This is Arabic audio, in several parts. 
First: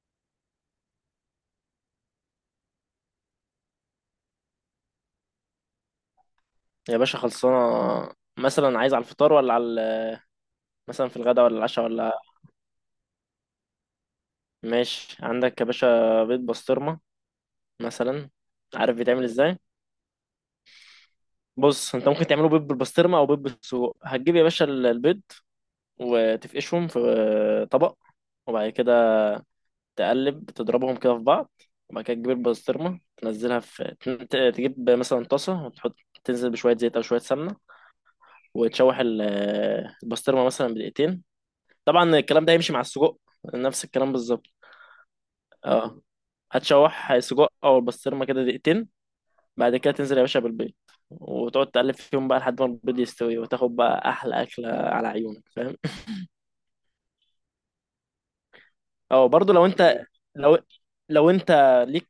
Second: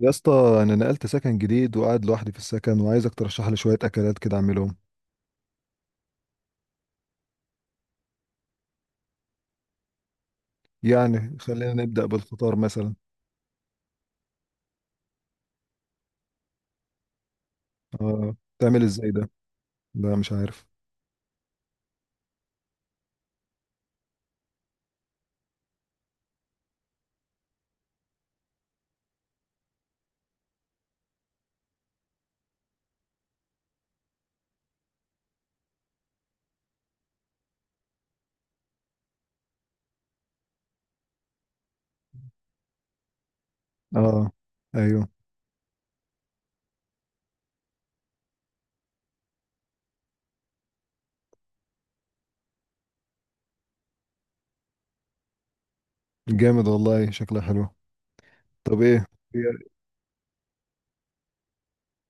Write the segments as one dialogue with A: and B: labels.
A: يا اسطى، انا نقلت سكن جديد وقاعد لوحدي في السكن وعايزك ترشح لي شويه اكلات كده اعملهم.
B: يا باشا خلصانة. مثلا عايز على الفطار، ولا على، مثلا في
A: يعني
B: الغداء، ولا
A: خلينا
B: العشاء،
A: نبدا
B: ولا...
A: بالفطار مثلا.
B: ماشي. عندك يا باشا بيض بسطرمة مثلا؟
A: اه، تعمل
B: عارف
A: ازاي
B: بيتعمل
A: ده؟
B: ازاي؟
A: لا مش عارف.
B: بص، انت ممكن تعمله بيض بالبسطرمة او بيض بالسجق. هتجيب يا باشا البيض وتفقشهم في طبق، وبعد كده تقلب تضربهم كده في بعض، وبعد كده تجيب البسطرمة تنزلها في تجيب مثلا طاسة وتحط، تنزل بشوية زيت أو شوية سمنة، وتشوح البسطرمة مثلا بدقيقتين. طبعا الكلام ده هيمشي مع السجق، نفس الكلام
A: اه،
B: بالظبط.
A: ايوه.
B: اه، هتشوح سجق او البسطرمه كده دقيقتين، بعد كده تنزل يا باشا بالبيض، وتقعد تقلب فيهم بقى لحد ما البيض يستوي، وتاخد بقى احلى اكله على عيونك. فاهم؟
A: جامد والله، شكلها حلو. طب ايه؟
B: اه، برضو لو
A: إيه؟
B: انت، لو لو انت ليك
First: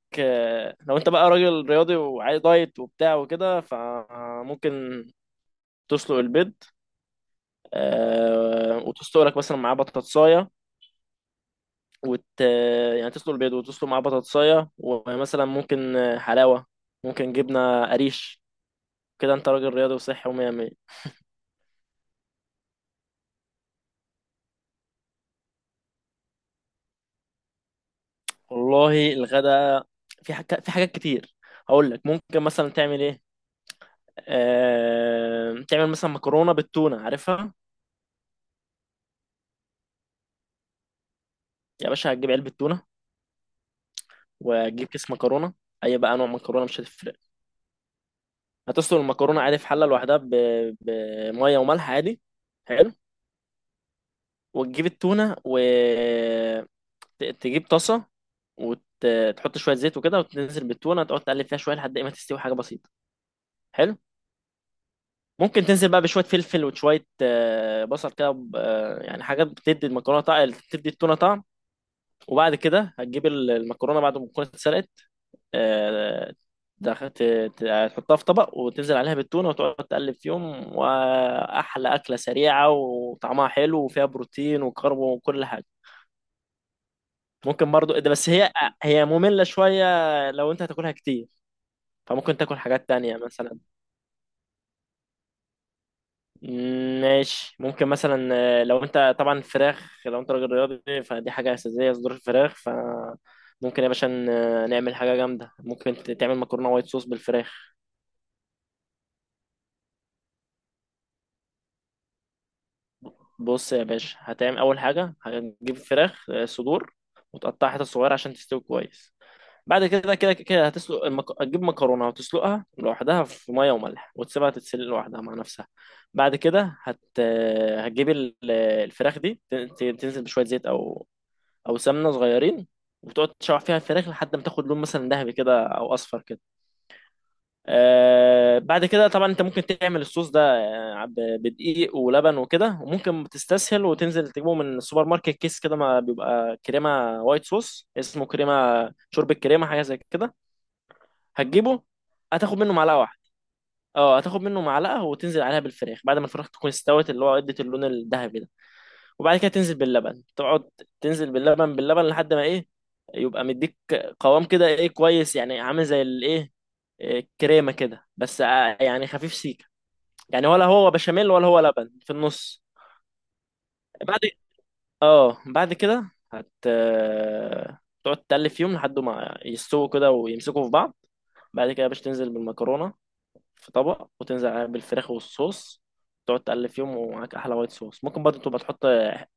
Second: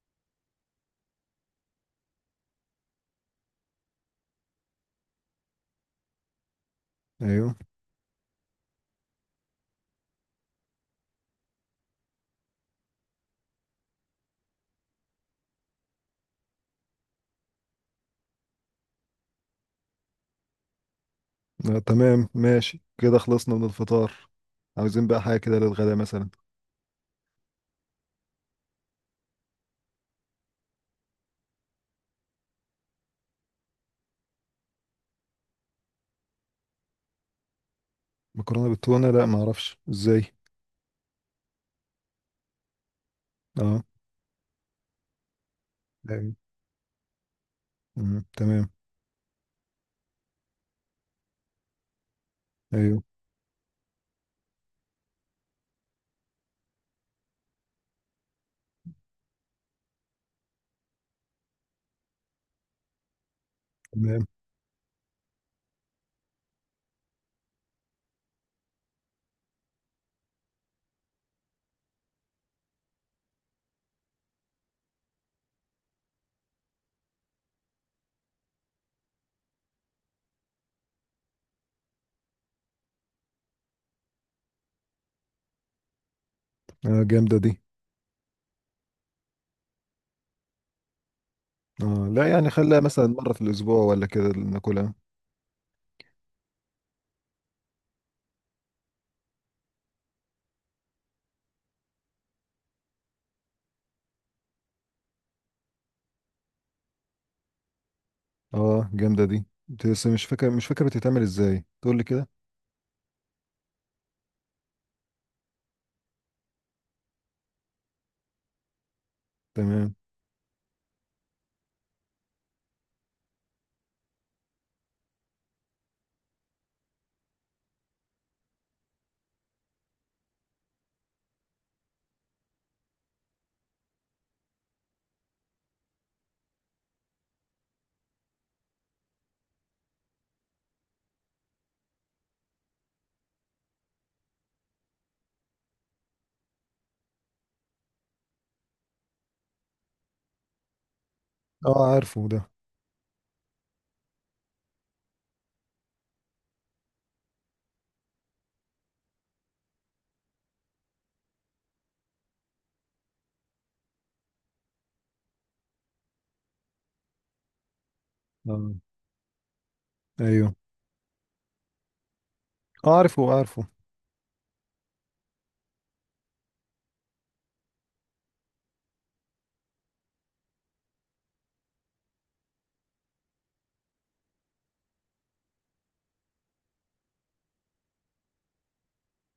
B: لو انت بقى راجل رياضي وعايز دايت وبتاع وكده، فممكن تسلق البيض،
A: ايوه.
B: وتسلق لك مثلا معاه بطاطسايه، وت يعني تسلق البيض وتسلق معاه بطاطسايه، ومثلا ممكن حلاوه، ممكن جبنه قريش، كده انت راجل رياضي وصحي ومية مية.
A: آه تمام، ماشي كده خلصنا من الفطار. عاوزين بقى حاجه كده للغدا مثلا.
B: والله الغدا، في حاجات كتير. هقول لك ممكن مثلا تعمل ايه. تعمل مثلا مكرونة بالتونة، عارفها؟
A: مكرونه بالتونه؟ لا، ما اعرفش ازاي.
B: يا باشا، هتجيب علبة تونة
A: اه.
B: وتجيب كيس مكرونة، اي بقى نوع
A: ايوه.
B: مكرونة مش هتفرق.
A: مم. تمام.
B: هتسلق المكرونة عادي في حلة لوحدها بمية وملح عادي. حلو.
A: ايوه.
B: وتجيب التونة وتجيب طاسة، وتحط شوية زيت وكده، وتنزل بالتونة تقعد تقلب فيها شوية لحد ايه ما تستوي، حاجة بسيطة. حلو.
A: تمام.
B: ممكن تنزل بقى بشويه فلفل وشويه بصل كده، يعني حاجات بتدي المكرونه طعم، بتدي التونه طعم. وبعد كده هتجيب المكرونه بعد ما تكون اتسلقت، آه، دخ- ت- هتحطها في طبق وتنزل عليها بالتونه، وتقعد تقلب فيهم، واحلى اكله سريعه وطعمها حلو وفيها بروتين وكرب وكل حاجه.
A: آه جامده دي.
B: ممكن برضو إيه ده، بس هي ممله شويه لو انت هتاكلها كتير،
A: اه لا،
B: فممكن
A: يعني
B: تاكل
A: خليها
B: حاجات
A: مثلا
B: تانية
A: مره في
B: مثلا.
A: الاسبوع ولا كده ناكلها.
B: ماشي. ممكن مثلا، لو انت طبعا فراخ، لو انت راجل رياضي فدي حاجة أساسية، صدور الفراخ. فممكن يا باشا نعمل حاجة جامدة، ممكن تعمل مكرونة وايت صوص بالفراخ.
A: اه جامدة دي، بس مش فاكر بتتعمل ازاي، تقول لي كده.
B: بص يا باشا، هتعمل أول حاجة، هتجيب فراخ، صدور، وتقطعها حتت صغيرة عشان تستوي كويس. بعد
A: تمام.
B: كده هتسلق هتجيب مكرونة وتسلقها لوحدها في مية وملح، وتسيبها تتسلق لوحدها مع نفسها. بعد كده هت... آه، هتجيب الفراخ دي، تنزل بشوية زيت أو او سمنه صغيرين، وتقعد تشوح فيها الفراخ لحد ما تاخد لون مثلا ذهبي كده او اصفر كده. آه، بعد كده طبعا انت ممكن تعمل الصوص ده بدقيق ولبن وكده، وممكن تستسهل وتنزل تجيبه من السوبر ماركت، كيس كده ما بيبقى كريمه وايت صوص، اسمه كريمه شوربه كريمه، حاجه زي كده. هتجيبه،
A: اه عارفه ده.
B: هتاخد منه معلقه واحده. اه، هتاخد منه معلقه وتنزل عليها بالفراخ بعد ما الفراخ تكون استوت، اللي هو ادت اللون الذهبي ده. وبعد كده تنزل باللبن، تقعد تنزل باللبن، لحد ما ايه، يبقى مديك قوام كده، ايه، كويس، يعني عامل زي الايه، إيه، آه، كريمه كده بس،
A: اه.
B: يعني خفيف سيكه، يعني
A: ايوه.
B: ولا هو بشاميل ولا هو لبن في النص.
A: اه، عارفه عارفه.
B: بعد، اه بعد كده هت آه، تقعد تقلب فيهم لحد ما يستووا كده ويمسكوا في بعض. بعد كده باش تنزل بالمكرونه في طبق، وتنزل عليه بالفراخ والصوص، تقعد تقلب فيهم ومعاك احلى وايت صوص. ممكن برضه تبقى تحط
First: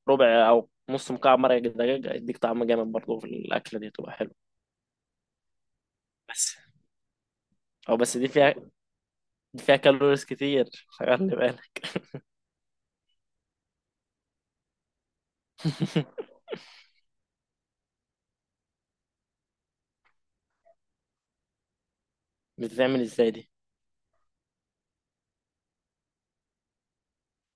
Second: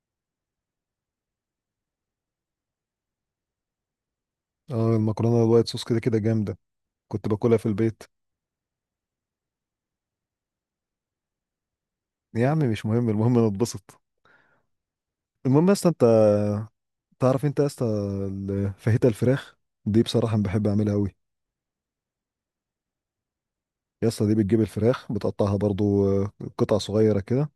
B: ربع او نص مكعب مرق دجاج، يديك طعم جامد برضه في الاكله دي، تبقى حلوه.
A: اه، المكرونة الوايت صوص كده كده
B: بس
A: جامدة. كنت باكلها في البيت.
B: بس دي فيها كالوريز كتير، خلي بالك.
A: يا عم مش مهم، المهم انا اتبسط. المهم يا اسطى، انت تعرف انت يا اسطى فاهيتا الفراخ دي، بصراحة أنا بحب اعملها قوي.
B: بتتعمل ازاي دي؟
A: يا اسطى، دي بتجيب الفراخ بتقطعها برضو، قطع صغيرة كده،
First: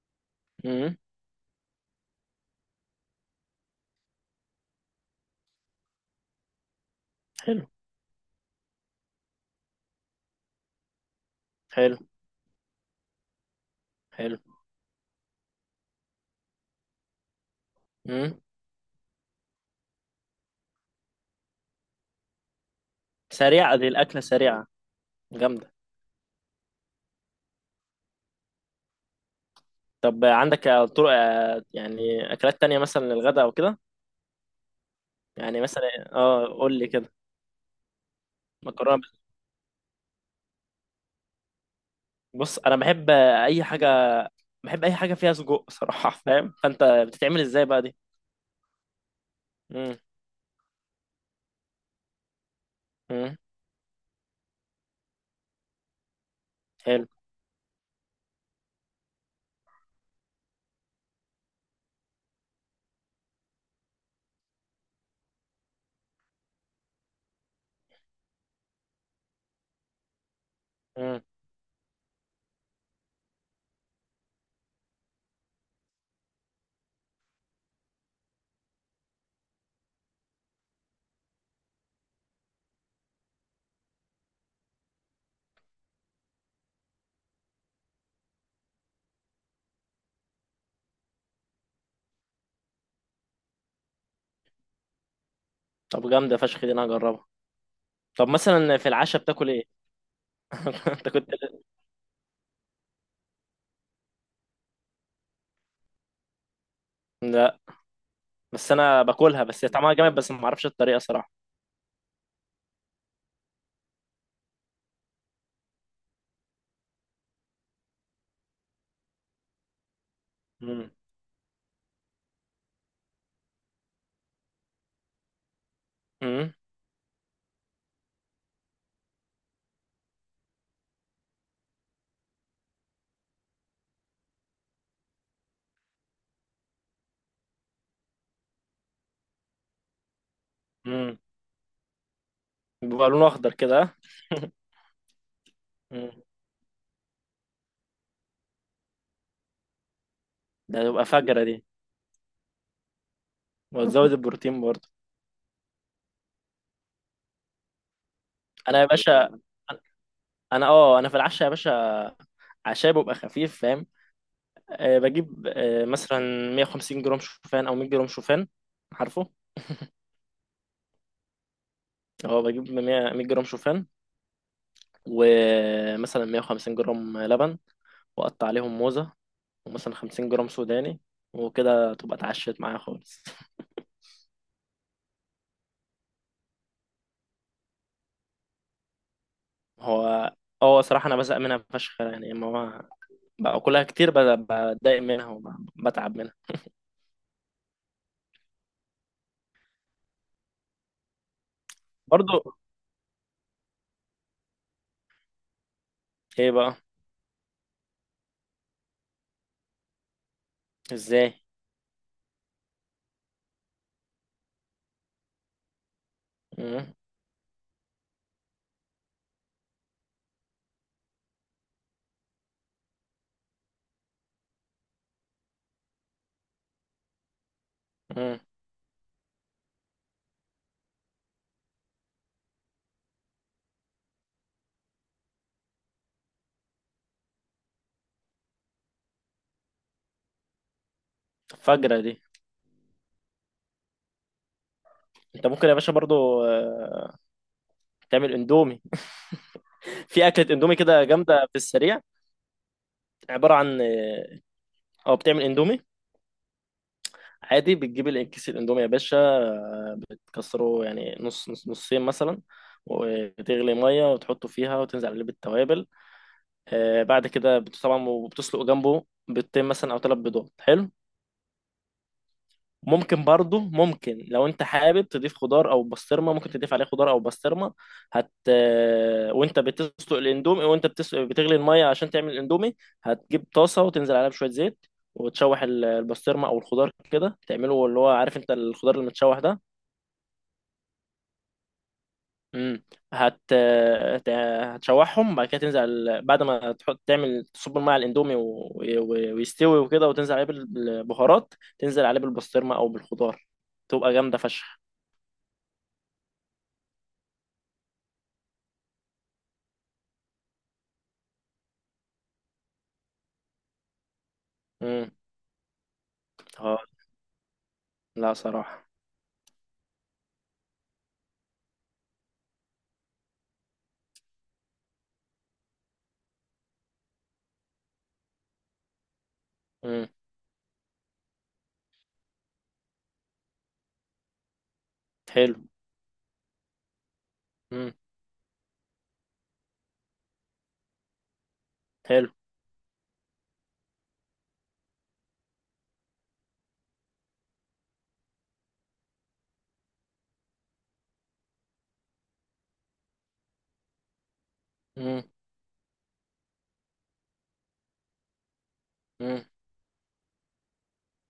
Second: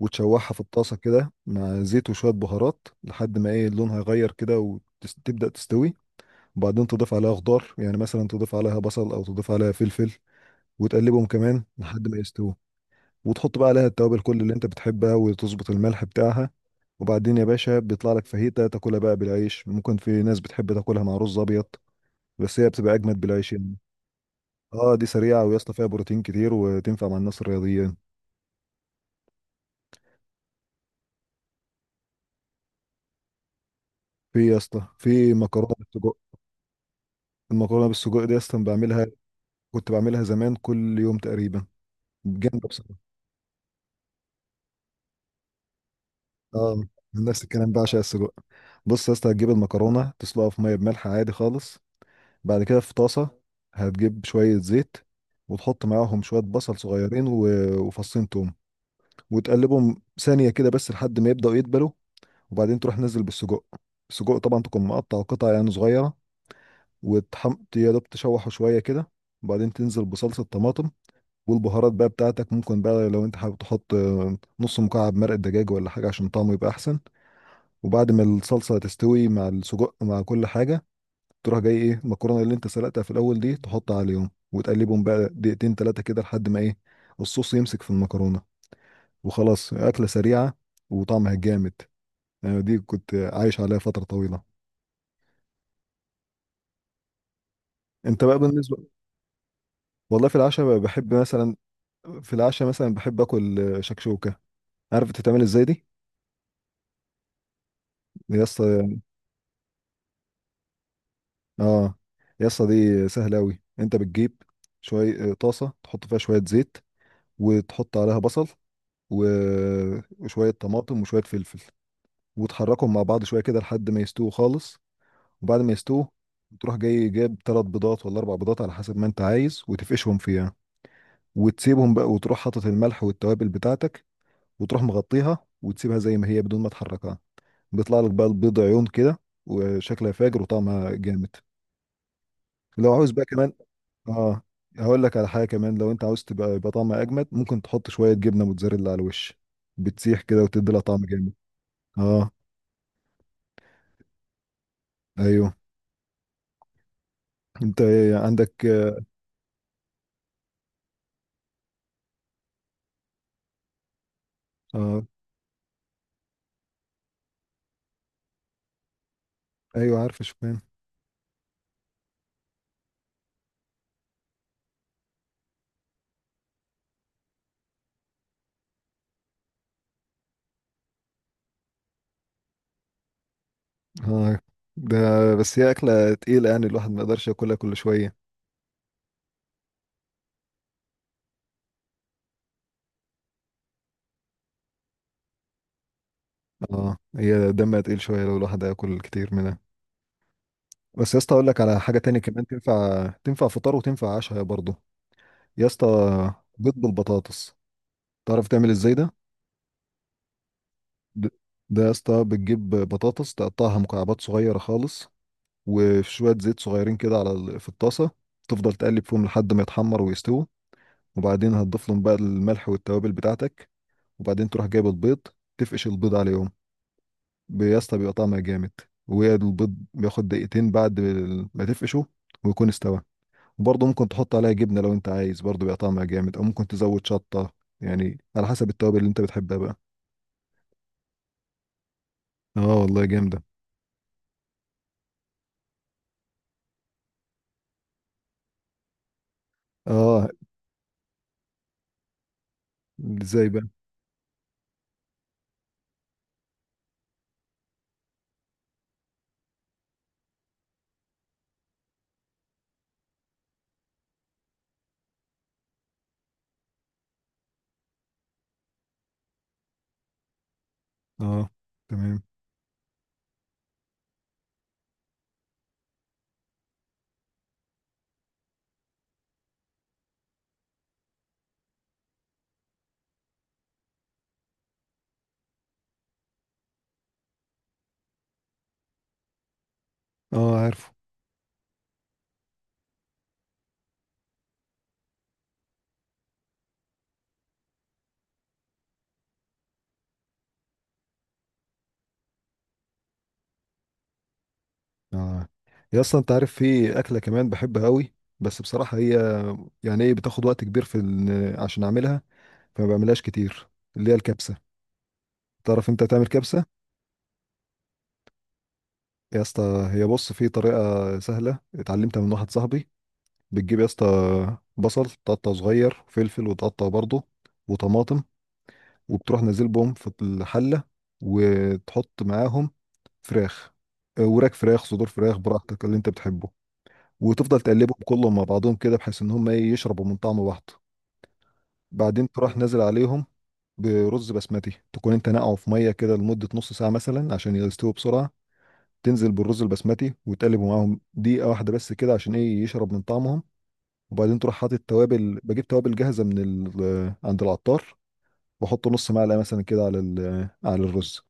A: وتشوحها في الطاسة
B: امم،
A: كده مع زيت وشوية بهارات لحد ما ايه، لونها يغير كده وتبدأ تستوي. وبعدين تضيف عليها
B: حلو،
A: خضار، يعني مثلا تضيف عليها بصل او تضيف عليها فلفل، وتقلبهم كمان
B: حلو،
A: لحد ما يستووا، وتحط بقى عليها التوابل
B: حلو،
A: كل اللي انت بتحبها وتظبط الملح بتاعها. وبعدين يا باشا بيطلع لك
B: امم.
A: فاهيتا تاكلها بقى بالعيش، ممكن في ناس بتحب تاكلها مع رز ابيض، بس هي بتبقى اجمد بالعيش يعني.
B: سريعه دي الاكله، سريعه.
A: اه دي سريعه، ويا
B: جامده.
A: اسطى فيها بروتين كتير وتنفع مع الناس الرياضيين.
B: طب عندك طرق، يعني اكلات تانية مثلا للغدا او كده؟
A: في يا اسطى، في
B: يعني
A: مكرونه
B: مثلا،
A: بالسجق.
B: اه قول لي كده.
A: المكرونه بالسجق دي اصلا
B: مكرونه.
A: بعملها، كنت بعملها زمان كل يوم تقريبا،
B: بص،
A: جامده
B: انا بحب
A: بصراحه.
B: اي حاجه، بحب اي حاجه فيها سجق صراحه. فاهم؟
A: اه،
B: فانت بتتعمل
A: نفس
B: ازاي
A: الكلام بقى
B: بقى دي؟
A: عشان السجق. بص يا اسطى، هتجيب
B: امم،
A: المكرونه تسلقها في ميه بملح عادي خالص. بعد كده في طاسه
B: امم،
A: هتجيب شويه زيت، وتحط معاهم شويه بصل
B: حلو،
A: صغيرين و- وفصين توم، وتقلبهم ثانيه كده بس لحد ما يبداوا يدبلوا. وبعدين تروح نزل بالسجق. السجق طبعا تكون مقطع قطع يعني صغيره، وتحم يا دوب تشوحه شويه كده، وبعدين تنزل بصلصه طماطم
B: امم.
A: والبهارات بقى بتاعتك. ممكن بقى لو انت حابب تحط نص مكعب مرق دجاج ولا حاجه عشان طعمه يبقى احسن. وبعد ما الصلصة تستوي مع السجق مع كل حاجة، تروح جاي ايه، المكرونة اللي انت سلقتها في الأول دي تحطها عليهم وتقلبهم بقى دقيقتين تلاتة كده لحد ما ايه، الصوص يمسك في المكرونة. وخلاص، أكلة سريعة وطعمها جامد، يعني دي كنت عايش عليها فترة طويلة.
B: طب جامده فشخ دي، انا هجربها.
A: انت
B: طب
A: بقى بالنسبة.
B: مثلا في العشاء بتاكل ايه؟
A: والله في العشاء بقى
B: انت
A: بحب
B: كنت.
A: مثلا، في العشاء مثلا بحب اكل شكشوكة. عارف بتتعمل ازاي دي؟
B: لا،
A: يا
B: بس
A: اسطى،
B: انا باكلها، بس هي طعمها جامد، بس ما اعرفش الطريقه صراحه.
A: اه. يا اسطى، دي سهلة أوي. انت بتجيب شوية، طاسة تحط فيها شوية زيت، وتحط عليها بصل و- وشوية
B: امم،
A: طماطم وشوية فلفل، وتحركهم مع بعض شوية كده لحد ما يستووا خالص. وبعد ما يستووا،
B: امم،
A: تروح جاي جايب ثلاث بيضات ولا اربع بيضات على حسب ما انت عايز، وتفقشهم فيها وتسيبهم بقى، وتروح حاطط الملح والتوابل بتاعتك، وتروح مغطيها وتسيبها زي ما هي بدون ما تحركها. بيطلع لك بقى البيض عيون كده، وشكلها فاجر وطعمها
B: امم.
A: جامد. لو
B: بيبقى
A: عاوز بقى
B: لونه
A: كمان،
B: اخضر كده، ها؟
A: اه، هقول لك على حاجة كمان. لو انت
B: مم.
A: عاوز تبقى يبقى طعمها اجمد، ممكن تحط شوية جبنة موتزاريلا على الوش، بتسيح كده وتدي لها
B: ده
A: طعم
B: تبقى
A: جامد.
B: فجره دي.
A: اه.
B: وتزود البروتين برضه.
A: ايوه. انت عندك؟
B: انا يا باشا، انا في العشاء يا باشا، عشاء بيبقى خفيف، فاهم؟ أه
A: اه،
B: بجيب أه مثلا 150 جرام شوفان، او 100 جرام شوفان، عارفه؟
A: ايوه عارف شوفان.
B: اه، بجيب 100 جرام شوفان، ومثلا 150 جرام لبن، واقطع عليهم موزة، ومثلا 50 جرام سوداني، وكده تبقى اتعشت معايا خالص.
A: اه. ده بس هي اكله تقيله، يعني الواحد ما يقدرش ياكلها كل شويه.
B: هو، اه صراحة انا بزهق منها فشخ يعني، اما هو باكلها كتير بتضايق منها وبتعب منها.
A: اه هي دمها تقيل شويه لو الواحد ياكل كتير منها. بس يا اسطى اقول لك على حاجه تاني
B: برضو.
A: كمان، تنفع فطار وتنفع عشاء برضه. يا اسطى،
B: ايه
A: بيض
B: بقى.
A: بالبطاطس. تعرف تعمل ازاي ده؟ ب-
B: ازاي؟
A: ده يا اسطى بتجيب بطاطس تقطعها مكعبات صغيره خالص، وشويه زيت
B: مم،
A: صغيرين كده على في الطاسه، تفضل تقلب فيهم لحد ما يتحمر ويستوي. وبعدين هتضيف لهم بقى الملح والتوابل بتاعتك، وبعدين تروح جايب البيض تفقش البيض عليهم. يا اسطى بيبقى طعمها
B: مم.
A: جامد. والبيض بياخد دقيقتين بعد ما تفقشه ويكون استوى. وبرضه ممكن تحط عليها جبنة لو انت عايز، برضه بيبقى طعمها جامد، او ممكن تزود شطة، يعني على حسب التوابل اللي انت بتحبها بقى.
B: فجرة دي.
A: اه والله جامدة.
B: انت ممكن يا باشا برضو تعمل اندومي، في
A: اه.
B: اكله اندومي كده جامده في السريع.
A: ازاي
B: عباره
A: بقى؟
B: عن، اه بتعمل اندومي عادي، بتجيب كيس الاندومي يا باشا، بتكسره يعني نص، نصين مثلا، وتغلي ميه وتحطه فيها وتنزل عليه بالتوابل. بعد كده طبعا، وبتسلق جنبه بيضتين مثلا او ثلاث بيضات. حلو.
A: اه. تمام.
B: ممكن برضو، ممكن لو انت حابب تضيف خضار او بسطرمه، ممكن تضيف عليه خضار او بسطرمه. هت آه، وانت بتسلق الاندومي، وانت بتغلي الميه عشان تعمل الاندومي، هتجيب طاسه وتنزل عليها بشويه زيت، وتشوح البسطرمه او الخضار كده، تعمله اللي هو عارف انت الخضار المتشوح ده.
A: اه عارفه.
B: امم. هتشوحهم، بعد كده تنزل بعد ما تحط تعمل تصب الميه على الاندومي، ويستوي وكده، وتنزل عليه بالبهارات، تنزل عليه بالبسطرمه او بالخضار، تبقى جامده فشخ.
A: اه يا اسطى، انت عارف في اكلة كمان بحبها قوي، بس بصراحة هي يعني ايه، بتاخد وقت كبير في عشان اعملها، فما بعملهاش كتير، اللي هي الكبسة.
B: مم.
A: تعرف انت تعمل كبسة؟
B: اه، لا صراحة.
A: يا اسطى هي بص، في طريقة سهلة اتعلمتها من واحد صاحبي. بتجيب يا اسطى، بصل تقطعه صغير، وفلفل وتقطعه برضه، وطماطم، وبتروح نازل بهم
B: امم،
A: في الحلة، وتحط معاهم فراخ، وراك فراخ، صدور فراخ،
B: حلو،
A: براحتك اللي انت بتحبه. وتفضل
B: امم،
A: تقلبهم كلهم مع بعضهم كده بحيث ان هم ايه، يشربوا من طعم بعض.
B: حلو،
A: بعدين تروح نازل عليهم برز بسمتي، تكون انت نقعه في ميه كده لمده نص ساعه مثلا عشان يستووا بسرعه. تنزل بالرز البسمتي وتقلب معاهم دقيقه واحده بس كده عشان ايه، يشرب من طعمهم. وبعدين تروح حاطط
B: امم،
A: توابل، بجيب توابل جاهزه من عند العطار، بحط نص معلقه
B: امم،
A: مثلا كده على على الرز،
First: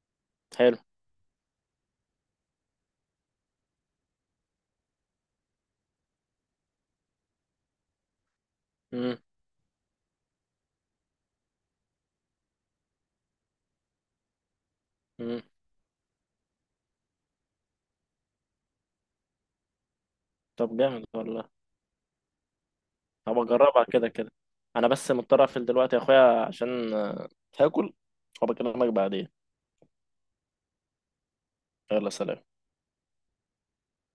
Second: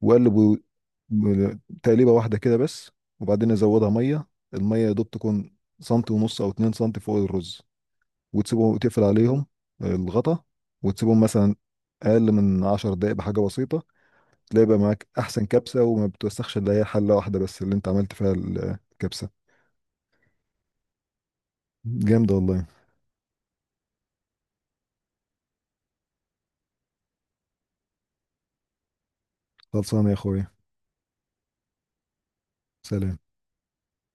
A: واقلب
B: حلو،
A: تقليبه واحده كده بس. وبعدين ازودها ميه، الميه يا دوب تكون سنتي ونص او اتنين سنتي فوق الرز، وتسيبهم تقفل
B: امم،
A: عليهم، الغطا. وتسيبهم مثلا اقل من 10 دقائق بحاجه بسيطه، تلاقي بقى معاك
B: امم.
A: احسن كبسه، وما بتوسخش الا هي حله واحده بس اللي انت عملت فيها الكبسه.
B: طب جامد والله،
A: جامده والله.
B: هبقى اجربها كده كده. انا بس مضطر اقفل دلوقتي يا اخويا عشان هاكل وبكلمك بعدين.
A: خلصانه يا اخويا.
B: يلا، سلام.
A: سلام.